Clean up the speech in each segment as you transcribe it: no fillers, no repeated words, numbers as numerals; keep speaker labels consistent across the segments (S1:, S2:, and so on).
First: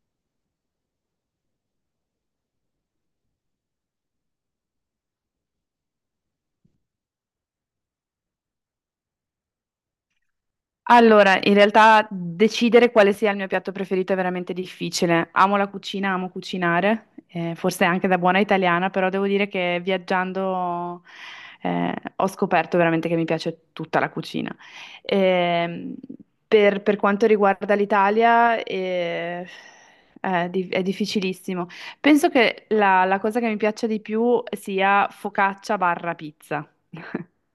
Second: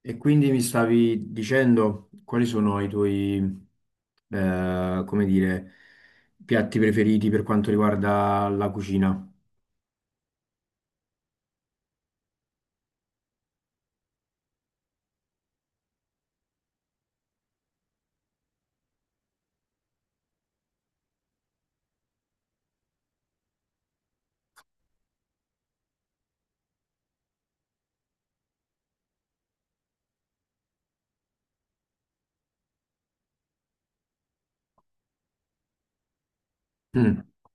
S1: E quindi mi stavi dicendo quali sono i tuoi, come dire, piatti preferiti per quanto riguarda la cucina?
S2: Allora, in realtà decidere quale sia il mio piatto preferito è veramente difficile. Amo la cucina, amo cucinare, forse anche da buona italiana, però devo dire che viaggiando eh, ho scoperto veramente che mi piace tutta la cucina. Ehm, per quanto riguarda l'Italia, è, è difficilissimo. Penso che la cosa che mi piaccia di più sia focaccia barra pizza.
S1: Mm.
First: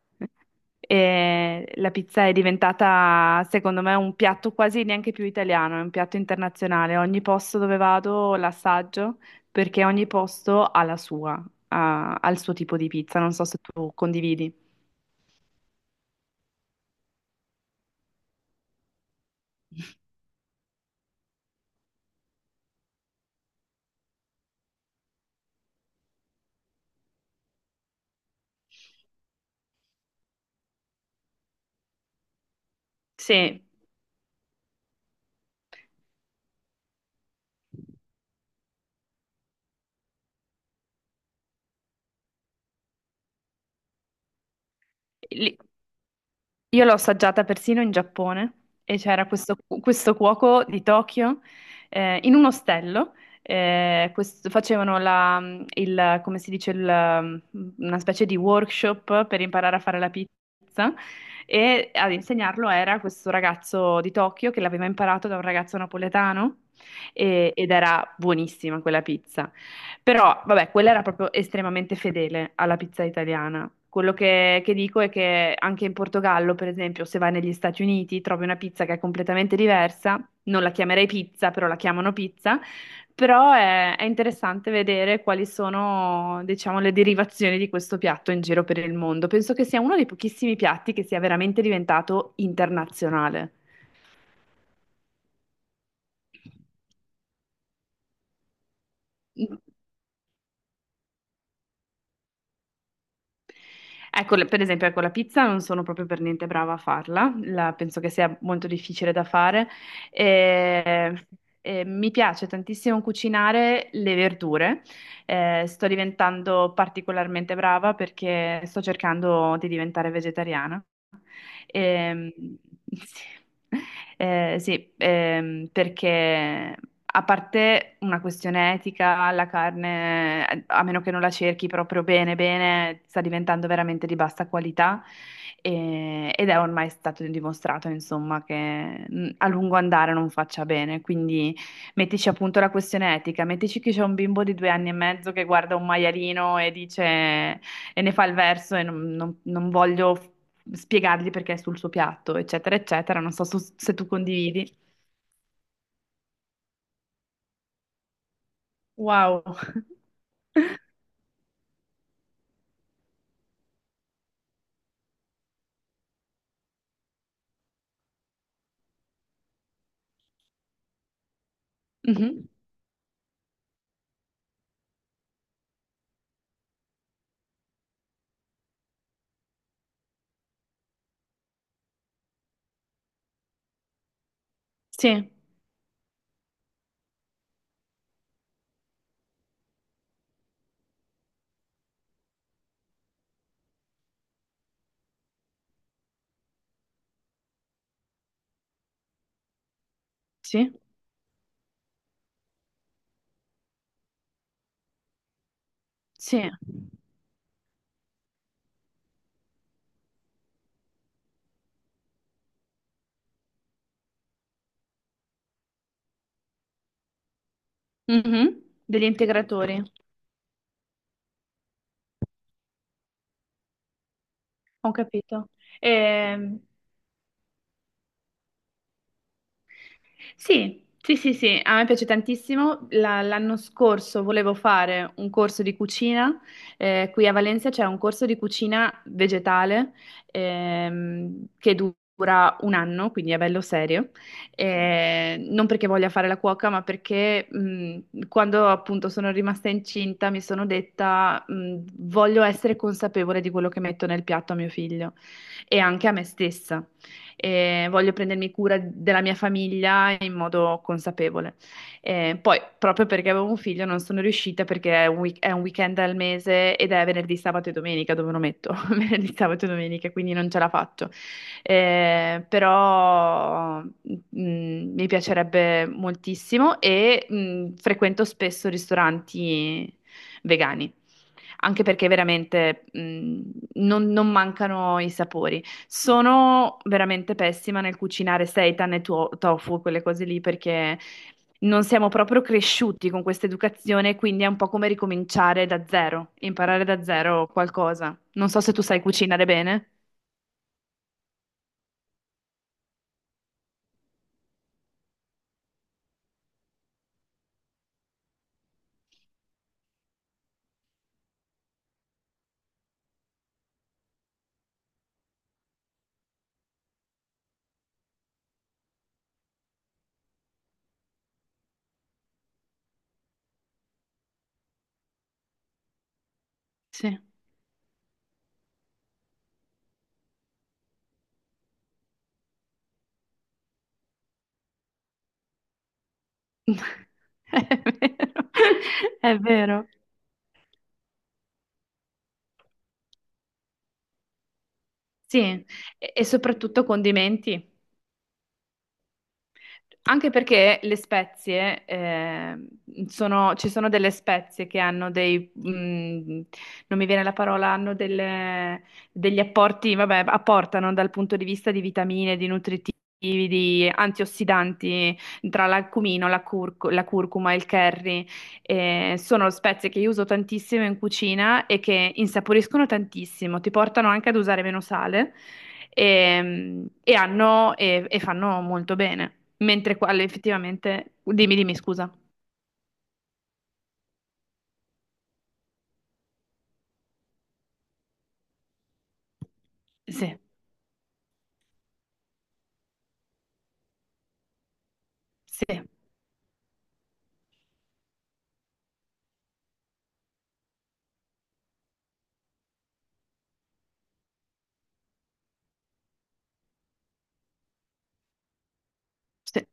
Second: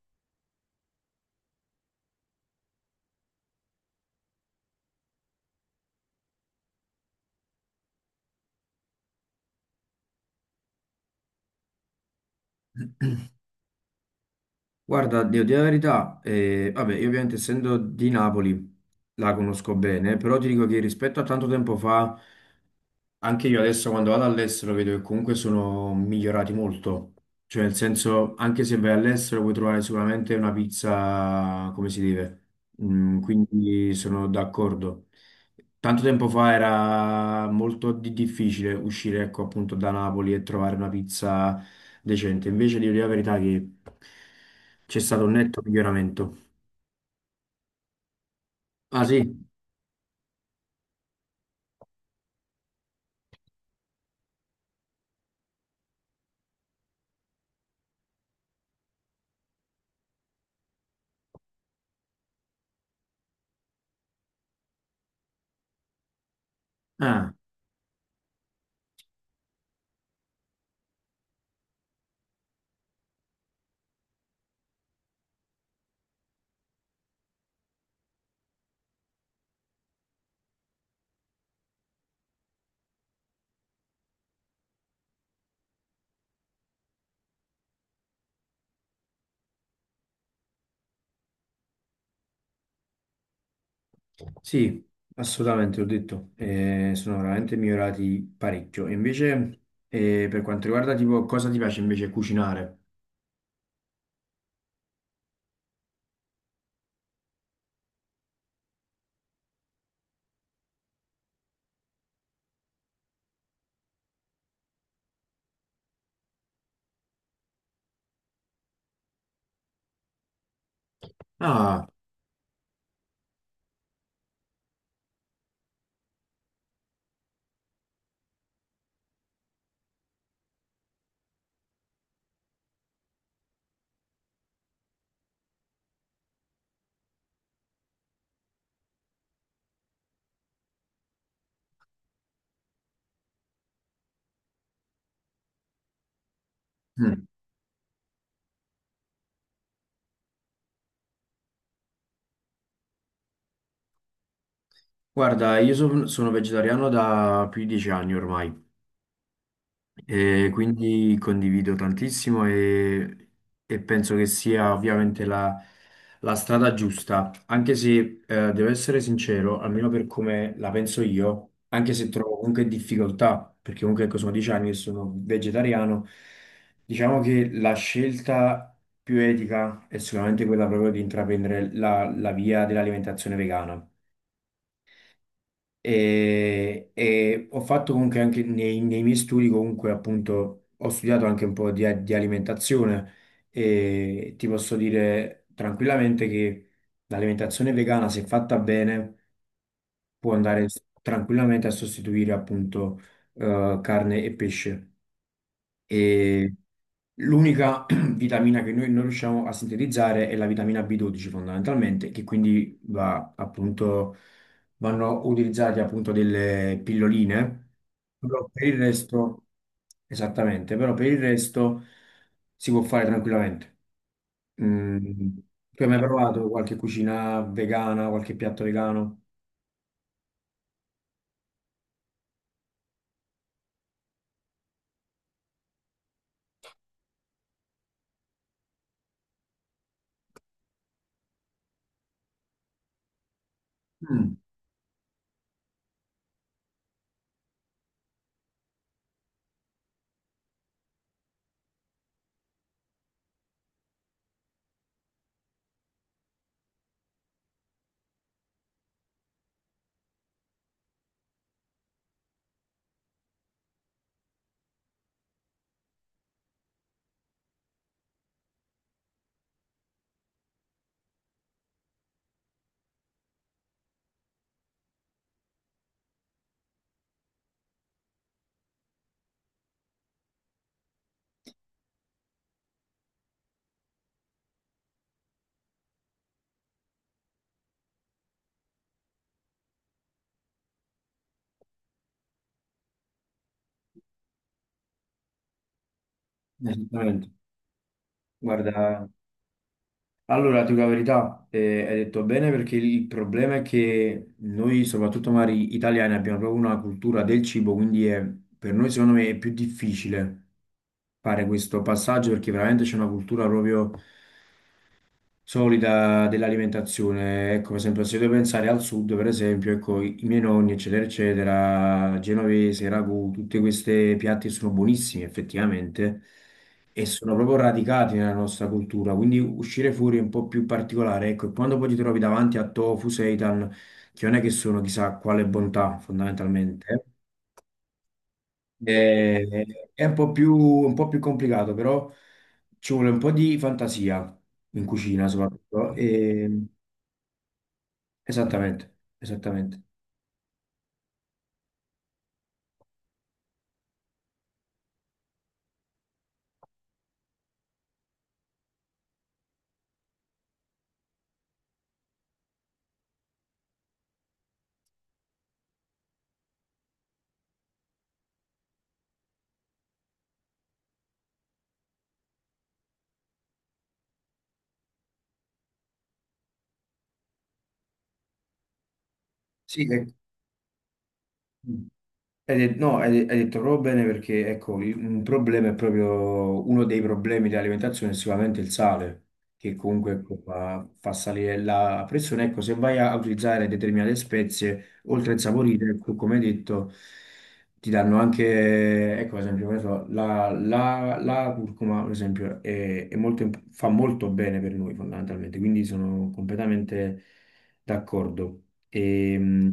S2: E la pizza è diventata, secondo me, un piatto quasi neanche più italiano, è un piatto internazionale. Ogni posto dove vado l'assaggio perché ogni posto ha la sua, ha il suo tipo di pizza. Non so se tu condividi.
S1: Guarda, devo dire la verità, vabbè, io ovviamente essendo di Napoli la conosco bene, però ti dico che rispetto a tanto tempo fa, anche io adesso quando vado all'estero vedo che comunque sono migliorati molto, cioè nel senso anche se vai all'estero puoi trovare sicuramente una pizza come si deve. Mm,
S2: Sì,
S1: quindi sono d'accordo. Tanto tempo fa era molto difficile uscire ecco appunto da Napoli e trovare una pizza decente, invece devo dire la verità che c'è stato un
S2: lì.
S1: netto miglioramento.
S2: Io l'ho assaggiata persino in Giappone e
S1: Ah, sì?
S2: c'era questo cuoco di Tokyo in un ostello. Facevano come si dice, una specie di workshop per imparare a fare la pizza e ad insegnarlo era questo ragazzo di Tokyo che l'aveva imparato da un ragazzo napoletano
S1: Ah.
S2: ed era buonissima quella pizza. Però, vabbè, quella era proprio estremamente fedele alla pizza italiana. Quello che dico è che anche in Portogallo, per esempio, se vai negli Stati Uniti, trovi una pizza che è completamente diversa. Non la chiamerei pizza, però la chiamano pizza. Però è interessante vedere quali sono, diciamo, le derivazioni di questo piatto in giro per il mondo. Penso che sia uno dei pochissimi piatti che sia veramente diventato internazionale.
S1: Sì, assolutamente, ho detto, sono veramente migliorati parecchio. E invece, per quanto riguarda tipo cosa ti piace invece cucinare?
S2: Ecco, per esempio, ecco, la pizza non sono proprio per niente brava a farla, penso che sia molto difficile da fare. E- e mi piace tantissimo cucinare le verdure. Sto diventando particolarmente brava perché sto cercando di diventare vegetariana.
S1: Ah,
S2: Ehm, sì. Sì, perché a parte una questione etica, la carne, a meno che non la cerchi proprio bene, bene, sta diventando veramente di bassa qualità ed è ormai stato dimostrato, insomma, che a lungo andare non faccia bene. Quindi mettici appunto la questione etica, mettici che c'è un bimbo di 2 anni e mezzo che guarda un maialino e dice
S1: mm,
S2: e ne fa il verso e non voglio spiegargli perché è sul suo piatto, eccetera, eccetera. Non so se tu condividi.
S1: guarda, sono vegetariano da più di dieci anni ormai.
S2: Wow.
S1: E quindi condivido tantissimo e penso che sia ovviamente la, la strada giusta, anche se, devo essere sincero, almeno per come la penso io, anche se trovo
S2: Mhm.
S1: comunque difficoltà, perché comunque ecco, sono dieci anni che sono vegetariano, diciamo che la scelta più etica è sicuramente quella proprio di intraprendere la via dell'alimentazione vegana.
S2: Sì,
S1: E ho fatto comunque anche nei miei studi, comunque appunto ho studiato anche un po' di alimentazione e ti posso dire tranquillamente che l'alimentazione vegana, se fatta bene, può andare
S2: sì,
S1: tranquillamente a sostituire appunto, carne e pesce.
S2: sì.
S1: E l'unica vitamina che noi non riusciamo a sintetizzare è la vitamina B12 fondamentalmente, che quindi va appunto, vanno utilizzate appunto delle pilloline, però
S2: Mhm.
S1: per il
S2: Degli
S1: resto,
S2: integratori,
S1: esattamente, però per il resto si può fare tranquillamente.
S2: ho
S1: Mm.
S2: capito.
S1: Tu hai mai provato
S2: Ehm,
S1: qualche cucina vegana, qualche piatto vegano?
S2: Sì, sì, sì, sì, a me piace tantissimo. L'anno scorso volevo fare un corso di cucina. Eh, qui a Valencia c'è un corso di cucina vegetale, che dura un anno, quindi è bello serio.
S1: Mm.
S2: Non perché voglia fare la cuoca, ma perché quando appunto sono rimasta incinta mi sono detta, voglio essere consapevole di quello che metto nel piatto a mio figlio e anche a me stessa e voglio prendermi cura della mia famiglia in modo consapevole. Poi, proprio perché avevo un figlio, non sono riuscita perché è un, è un weekend al mese ed è venerdì, sabato e domenica, dove lo metto? Venerdì, sabato e domenica, quindi non ce la faccio. Però mi piacerebbe moltissimo e frequento spesso ristoranti vegani, anche perché veramente, non mancano i sapori. Sono veramente pessima nel cucinare seitan e tofu, quelle cose lì, perché non siamo proprio cresciuti con questa educazione, quindi è un po' come ricominciare da zero, imparare da
S1: Esattamente,
S2: zero qualcosa. Non so se tu sai
S1: guarda.
S2: cucinare bene.
S1: Allora, ti dico la verità, hai detto bene perché il problema è che noi, soprattutto magari italiani, abbiamo proprio una cultura del cibo, per noi secondo me è più difficile fare questo passaggio perché veramente c'è una cultura proprio solida dell'alimentazione. Ecco, per esempio, se devo pensare al sud, per esempio, ecco, i miei nonni, eccetera, eccetera, genovese, ragù, tutte queste piatti sono buonissime effettivamente e
S2: Sì.
S1: sono proprio radicati nella nostra cultura, quindi uscire fuori è un po' più particolare, ecco, e quando poi ti trovi davanti a tofu, seitan, che non è che sono chissà quale bontà, fondamentalmente,
S2: È vero. È
S1: eh,
S2: vero.
S1: è un po' più complicato, però ci vuole un po' di fantasia in cucina
S2: Sì,
S1: soprattutto.
S2: e
S1: E
S2: soprattutto condimenti.
S1: esattamente, esattamente.
S2: Anche perché le spezie, ci sono delle spezie che hanno dei, non mi viene la parola, degli apporti, vabbè, apportano dal punto di vista di vitamine, di nutritivi, di antiossidanti, tra l'accumino, la curcuma, il curry. Sono spezie che io uso tantissimo in cucina e che insaporiscono tantissimo, ti portano anche ad usare meno sale e fanno molto bene.
S1: Sì,
S2: Mentre quale effettivamente, dimmi, dimmi,
S1: mm.
S2: scusa.
S1: No, hai detto proprio bene perché ecco, un problema, è proprio uno dei problemi dell'alimentazione è sicuramente il sale, che comunque ecco,
S2: Sì,
S1: fa, fa salire la pressione. Ecco, se vai a utilizzare determinate spezie, oltre a
S2: sì,
S1: insaporire, ecco, come hai detto, ti danno anche, ecco, ad esempio, che ne so, la curcuma, ad esempio, è molto fa molto bene per noi fondamentalmente, quindi sono completamente d'accordo. E
S2: sì.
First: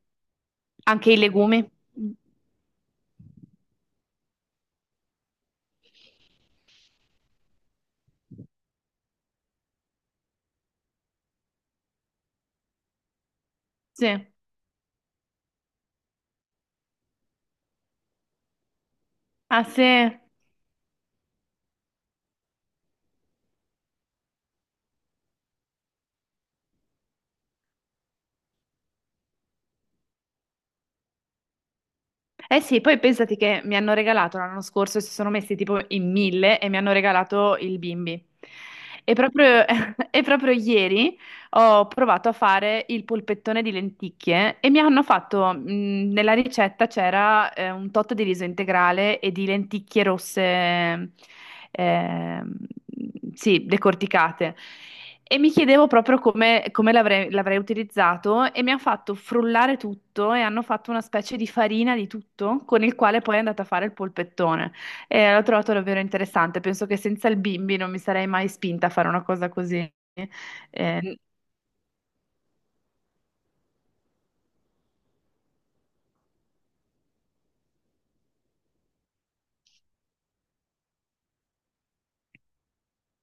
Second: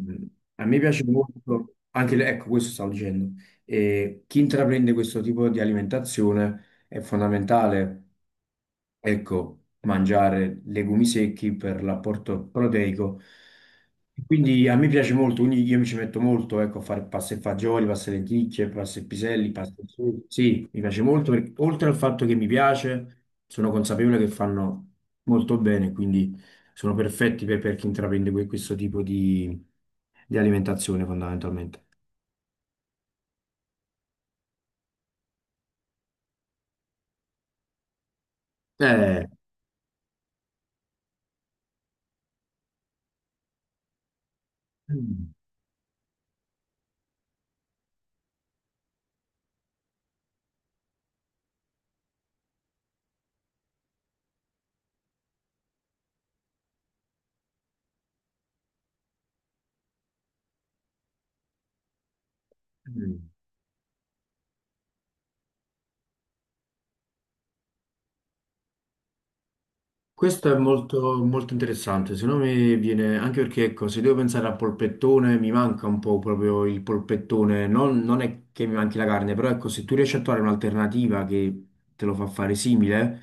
S1: a me piace
S2: Anche i legumi.
S1: molto, anche ecco questo stavo dicendo, e chi intraprende questo tipo di alimentazione è fondamentale ecco, mangiare legumi secchi per l'apporto proteico. E
S2: Sì.
S1: quindi a me piace molto, quindi io mi ci metto molto, ecco, a fare pasta e fagioli, pasta e lenticchie, pasta e piselli,
S2: Ah,
S1: pasta
S2: sì.
S1: e
S2: Eh
S1: sughi. Sì, mi piace molto, perché, oltre al fatto che mi piace, sono consapevole che fanno molto bene, quindi sono perfetti per chi intraprende questo tipo di alimentazione fondamentalmente.
S2: sì, poi pensati che mi hanno regalato l'anno scorso, si sono messi tipo in 1000 e mi hanno regalato il bimbi. E
S1: Eh,
S2: proprio, e proprio ieri ho provato a fare il polpettone di lenticchie e mi hanno
S1: mm,
S2: fatto, nella ricetta c'era, un tot di riso integrale e di lenticchie rosse, ehm, sì, decorticate. E mi chiedevo proprio come l'avrei utilizzato, e mi hanno fatto frullare tutto e hanno fatto una specie di farina di tutto con il quale
S1: mm.
S2: poi è andata a fare il polpettone. E l'ho trovato davvero interessante. Penso che senza il bimbi non mi sarei mai spinta a fare una cosa così.
S1: Questo è molto,
S2: Eh,
S1: molto interessante, secondo me viene anche perché ecco, se devo pensare al polpettone mi manca un po' proprio il polpettone, non, non è che mi manchi la carne, però ecco, se tu riesci a trovare un'alternativa che te lo fa fare simile,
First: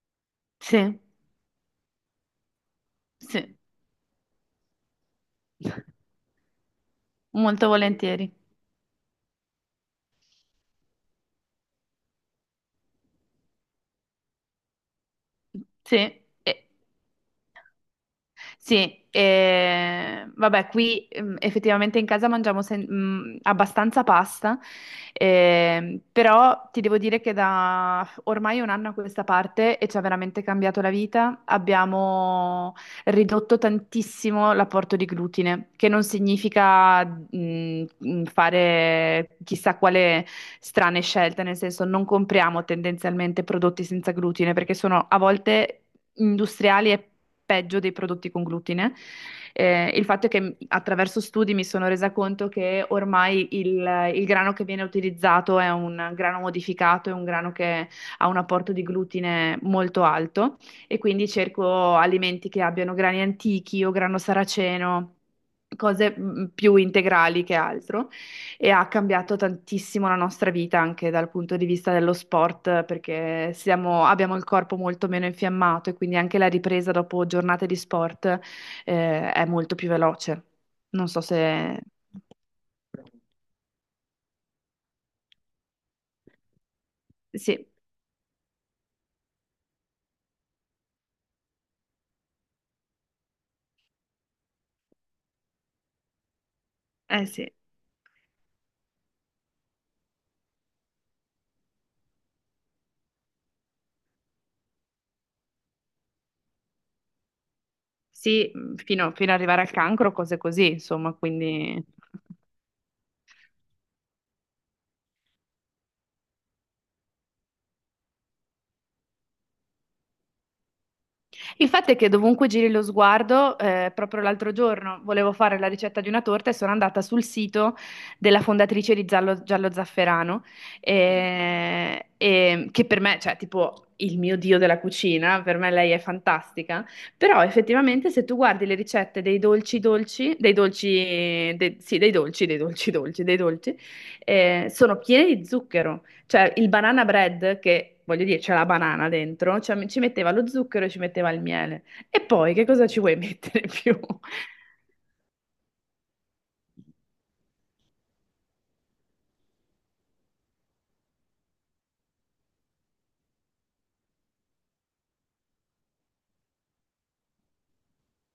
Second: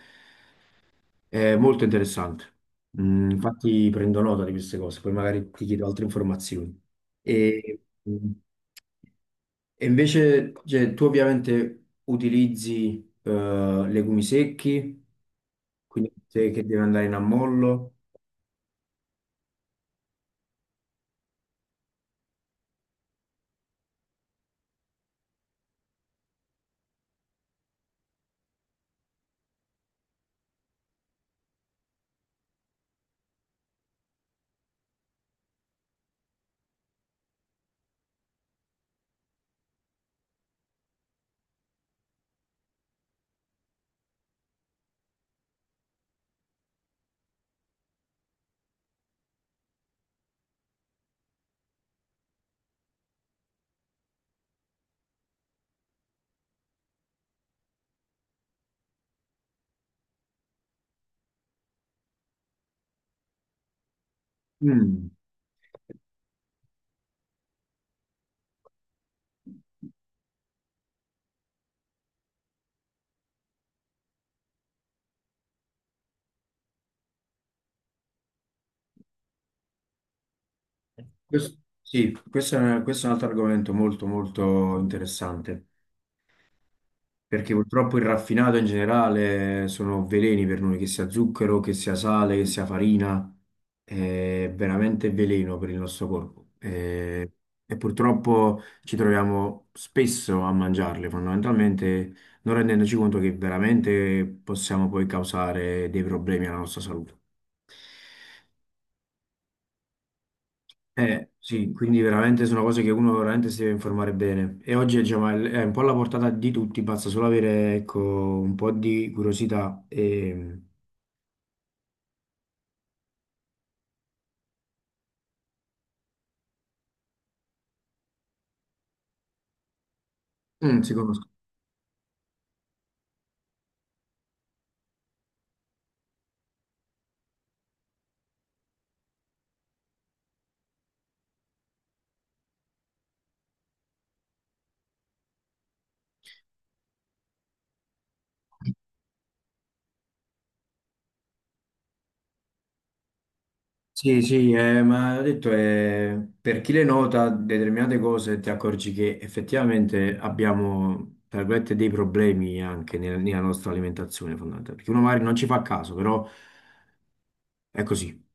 S2: Sì,
S1: è molto interessante. Mm,
S2: sì,
S1: infatti prendo nota di queste cose, poi magari ti chiedo altre informazioni.
S2: molto
S1: E,
S2: volentieri.
S1: mm, e invece, cioè, tu ovviamente utilizzi, legumi secchi,
S2: Sì,
S1: quindi te che
S2: e,
S1: deve andare in ammollo.
S2: sì, vabbè, qui, effettivamente in casa mangiamo abbastanza pasta, però ti devo dire che da ormai un anno a questa parte e ci ha veramente cambiato la vita, abbiamo ridotto tantissimo l'apporto di glutine, che non significa, fare chissà quale strane scelte, nel senso non compriamo tendenzialmente prodotti senza glutine perché sono a volte industriali è peggio dei prodotti con glutine. Il fatto è che attraverso studi mi sono resa conto che ormai il grano che viene utilizzato è un grano modificato, è un grano che ha un apporto di glutine molto alto e quindi cerco alimenti che abbiano grani antichi o grano
S1: Mm.
S2: saraceno. Cose più integrali che altro, e ha cambiato tantissimo la nostra vita anche dal punto di vista dello sport, perché abbiamo il corpo molto meno infiammato e quindi anche la ripresa dopo giornate di sport, è molto più veloce. Non so
S1: Questo,
S2: se...
S1: sì, questo è un altro argomento molto molto interessante, perché
S2: Sì,
S1: purtroppo il raffinato in generale sono veleni per noi, che sia zucchero, che sia sale, che sia farina, è veramente veleno per il nostro corpo.
S2: eh sì,
S1: E purtroppo ci troviamo spesso a mangiarle, fondamentalmente non rendendoci conto che veramente possiamo poi causare dei problemi alla nostra salute.
S2: sì, fino, fino ad arrivare al cancro, cose così, insomma,
S1: Sì,
S2: quindi...
S1: quindi veramente sono cose che uno veramente si deve informare bene. E oggi diciamo, è un po' alla portata di tutti, basta solo avere ecco, un po' di curiosità e
S2: Il fatto è che dovunque giri lo sguardo, proprio l'altro giorno volevo fare la ricetta di una torta e sono andata sul sito della fondatrice di Giallo, Giallo Zafferano,
S1: mm, si conoscono.
S2: che per me, cioè, tipo il mio dio della cucina, per me lei è fantastica, però effettivamente se tu guardi le ricette dei dolci dolci, sì, dei dolci, dei dolci, sono piene di zucchero. Cioè, il banana bread, che voglio dire, c'è la banana dentro, cioè, ci metteva lo zucchero e ci metteva il miele. E poi che cosa ci vuoi mettere più?
S1: Sì, sì, ma ho detto, per chi le nota determinate cose ti accorgi che effettivamente abbiamo, tra virgolette, dei problemi anche nella nostra alimentazione fondamentale, perché uno magari non ci fa caso, però... È così.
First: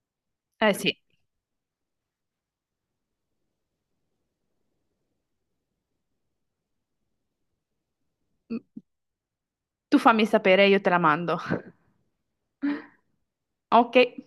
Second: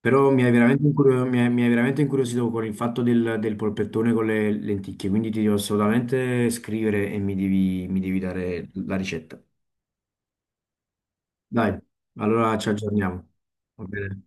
S1: Però mi hai
S2: Eh
S1: veramente,
S2: sì,
S1: mi hai, mi hai veramente incuriosito con il fatto del, del polpettone con le lenticchie, quindi ti devo assolutamente scrivere e mi devi dare la ricetta.
S2: tu fammi sapere, io te la mando.
S1: Dai, allora ci aggiorniamo. Va
S2: Ok.
S1: bene?